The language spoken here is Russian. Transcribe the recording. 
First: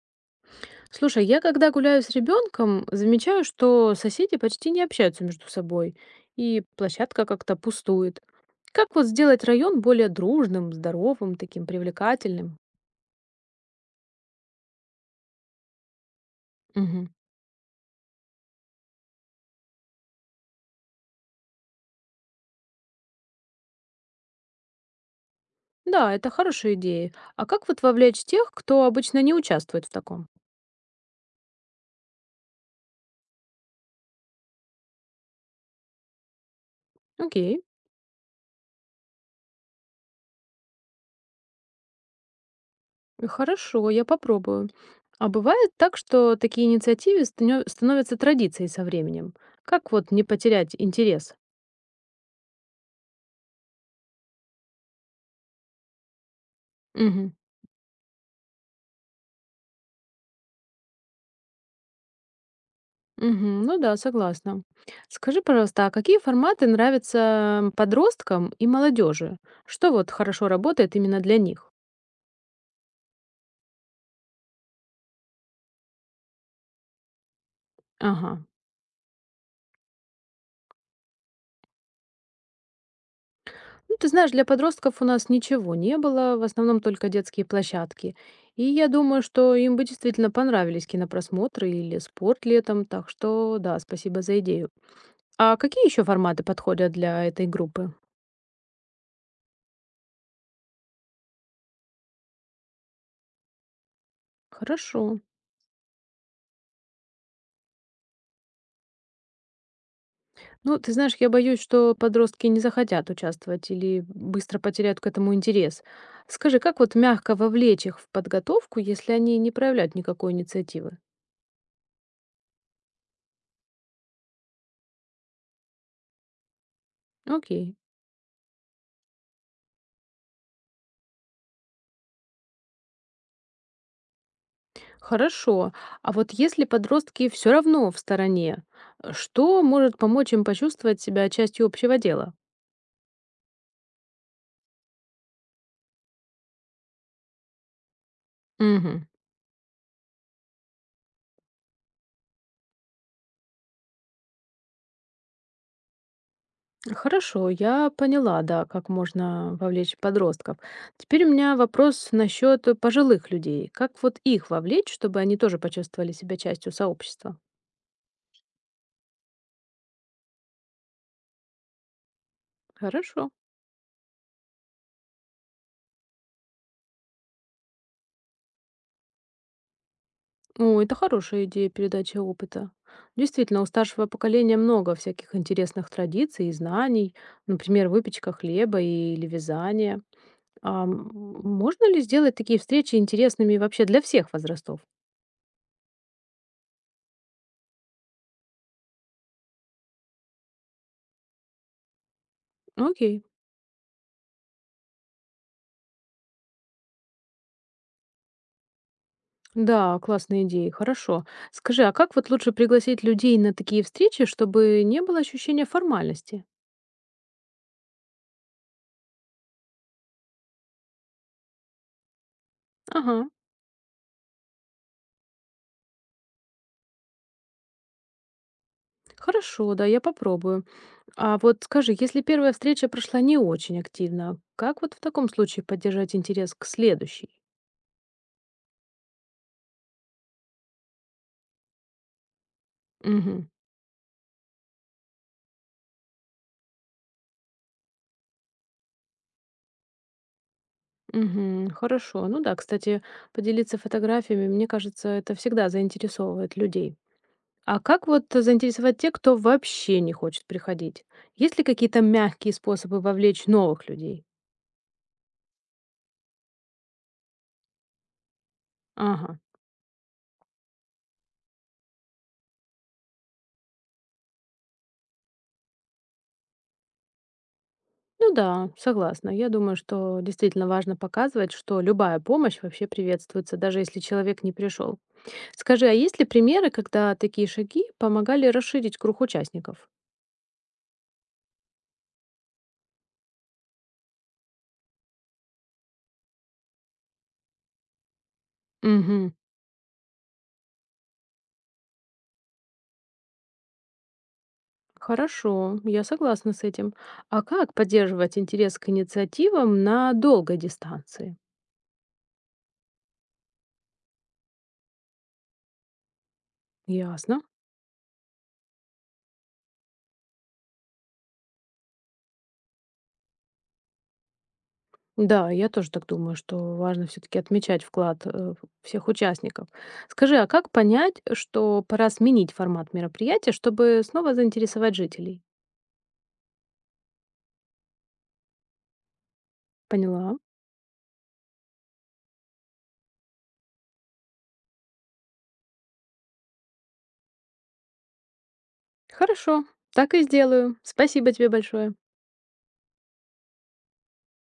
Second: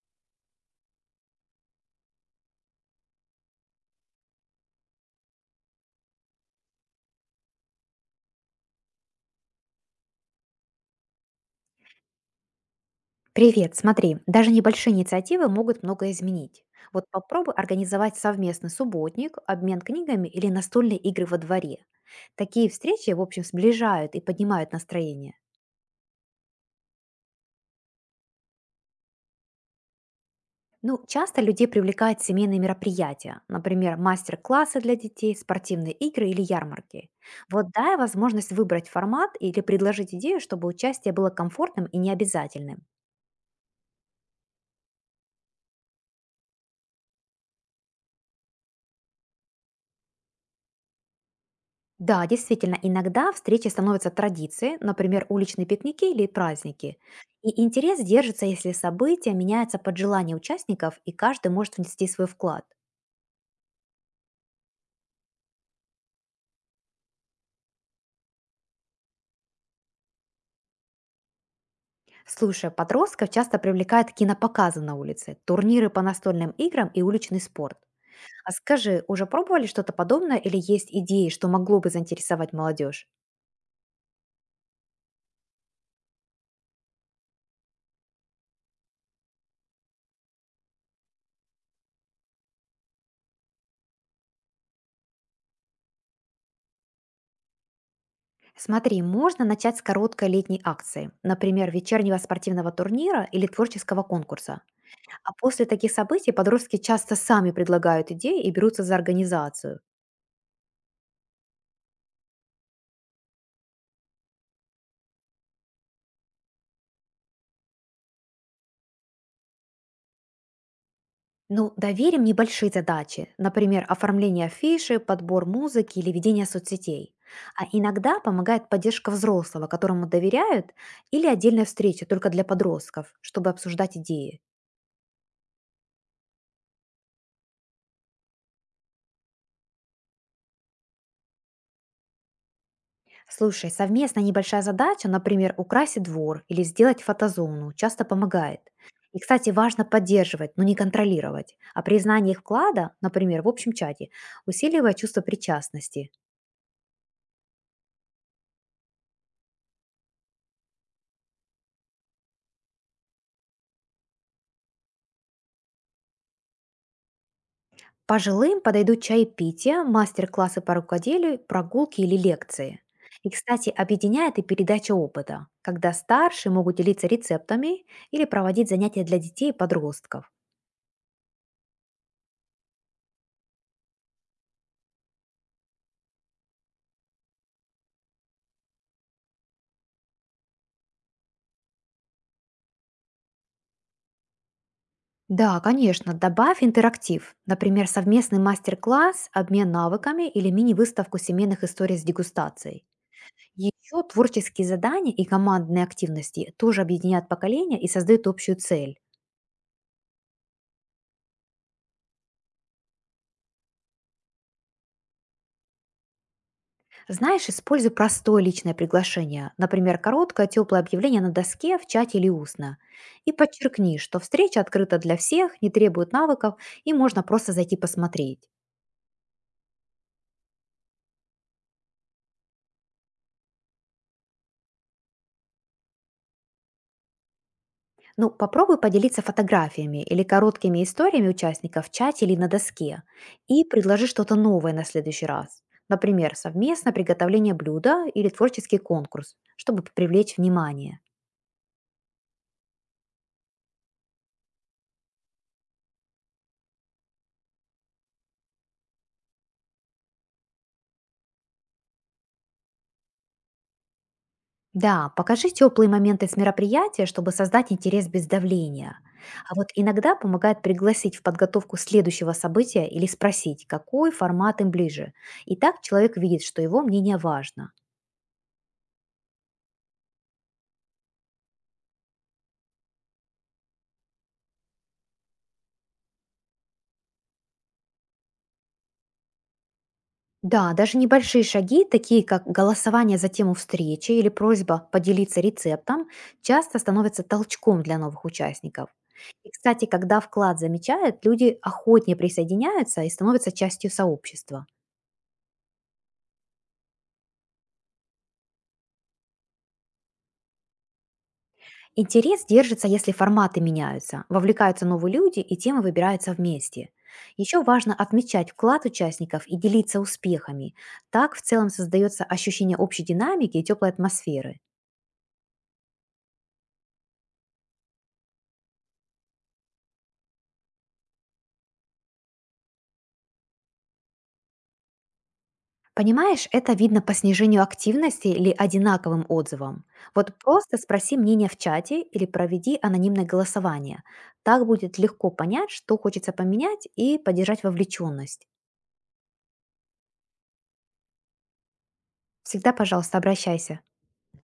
Слушай, я когда гуляю с ребенком, замечаю, что соседи почти не общаются между собой, и площадка как-то пустует. Как вот сделать район более дружным, здоровым, таким привлекательным? Привет, смотри, даже небольшие инициативы могут многое изменить. Вот Мгм. попробуй организовать совместный субботник, обмен книгами или настольные игры во дворе. Такие встречи, в общем, сближают и поднимают настроение. Да, это хорошая идея. А как вот вовлечь тех, кто обычно не участвует в таком? Ну, часто людей привлекают семейные мероприятия, например, мастер-классы для детей, спортивные игры или ярмарки. Окей, Вот дай возможность выбрать формат или предложить идею, чтобы участие было комфортным и необязательным. хорошо, я попробую. А бывает так, что такие инициативы становятся традицией со временем. Как вот не потерять интерес? Да, действительно, иногда встречи становятся традицией, например, уличные пикники или праздники. И интерес держится, если события меняются под желание участников, и каждый может внести свой вклад. Мгм. Ну да, согласна. Скажи, пожалуйста, а какие форматы нравятся подросткам и молодежи? Что вот хорошо работает именно для них? Слушай, подростков часто привлекают кинопоказы на улице, турниры по настольным играм и уличный спорт. Ага. А скажи, уже пробовали что-то подобное или есть идеи, что могло бы заинтересовать молодежь? Ну, ты знаешь, для подростков у нас ничего не было, в основном только детские площадки. И я думаю, что им бы действительно понравились кинопросмотры или спорт летом, так что да, спасибо за идею. А какие еще форматы подходят для этой группы? Смотри, можно начать с короткой летней акции, например, вечернего спортивного турнира или творческого конкурса. Хорошо. А после таких событий подростки часто сами предлагают идеи и берутся за организацию. Ну, ты знаешь, я боюсь, что подростки не захотят участвовать или быстро потеряют к этому интерес. Скажи, как вот мягко вовлечь их в подготовку, если они не проявляют никакой инициативы? Ну, доверим небольшие задачи, например, оформление афиши, подбор музыки или ведение соцсетей. А Окей, иногда помогает поддержка взрослого, которому доверяют, или отдельная встреча только для подростков, чтобы обсуждать идеи. хорошо. А вот если подростки все равно в стороне, что может помочь им почувствовать себя частью общего дела? Слушай, совместная небольшая задача, например, украсить двор или сделать фотозону, часто помогает. Мгм. И, кстати, важно поддерживать, но не контролировать. А признание их вклада, например, в общем чате, усиливает чувство причастности. Хорошо, я поняла, да, как можно вовлечь подростков. Теперь у меня вопрос насчет пожилых людей. Как вот их вовлечь, чтобы они тоже почувствовали себя частью сообщества? Пожилым подойдут чаепития, мастер-классы по рукоделию, прогулки или лекции. И, Хорошо. кстати, объединяет и передача опыта, когда старшие могут делиться рецептами или проводить занятия для детей и подростков. О, это хорошая идея передачи опыта. Действительно, у старшего поколения много всяких интересных традиций и знаний, например, выпечка хлеба или вязание. А м, Можно ли сделать такие встречи интересными вообще для всех возрастов? Да, конечно, добавь интерактив. Например, совместный мастер-класс, обмен навыками или мини-выставку семейных историй с дегустацией. Окей. Еще творческие задания и командные активности тоже объединяют поколения и создают общую цель. Да, классная идея, хорошо. Скажи, а как вот лучше пригласить людей на такие встречи, чтобы не было ощущения формальности? Знаешь, используй простое личное приглашение, например, короткое теплое объявление на доске, в чате или устно. Ага, И подчеркни, что встреча открыта для всех, не требует навыков и можно просто зайти посмотреть. хорошо, да, я попробую. А вот скажи, если первая встреча прошла не очень активно, как вот в таком случае поддержать интерес к следующей? Ну, попробуй поделиться фотографиями или короткими историями участников в чате или на доске Угу. и предложи что-то новое на следующий раз. Например, совместное приготовление блюда или творческий конкурс, чтобы привлечь внимание. Угу, хорошо. Ну да, кстати, поделиться фотографиями, мне кажется, это всегда заинтересовывает людей. А как вот заинтересовать тех, кто вообще не хочет приходить? Есть ли какие-то мягкие способы вовлечь новых людей? Да, покажи теплые моменты с мероприятия, чтобы создать интерес без давления. Ага. А вот иногда помогает пригласить в подготовку следующего события или спросить, какой формат им ближе. И так человек видит, что его мнение важно. Ну да, согласна. Я думаю, что действительно важно показывать, что любая помощь вообще приветствуется, даже если человек не пришел. Скажи, а есть ли примеры, когда такие шаги помогали расширить круг участников? Да, даже небольшие шаги, такие как голосование за тему встречи или просьба поделиться рецептом, часто становятся толчком для новых участников. Угу. И, кстати, когда вклад замечают, люди охотнее присоединяются и становятся частью сообщества. Хорошо, я согласна с этим. А как поддерживать интерес к инициативам на долгой дистанции? Интерес держится, если форматы меняются, вовлекаются новые люди и темы выбираются вместе. Ясно. Еще важно отмечать вклад участников и делиться успехами. Так в целом создается ощущение общей динамики и теплой атмосферы. Да, я тоже так думаю, что важно все таки отмечать вклад, всех участников. Скажи, а как понять, что пора сменить формат мероприятия, чтобы снова заинтересовать жителей? Понимаешь, это видно по снижению активности или одинаковым отзывам. Вот Поняла. просто спроси мнение в чате или проведи анонимное голосование. Так будет легко понять, что хочется поменять и поддержать вовлеченность. Хорошо, так и сделаю. Спасибо тебе большое. Всегда, пожалуйста, обращайся.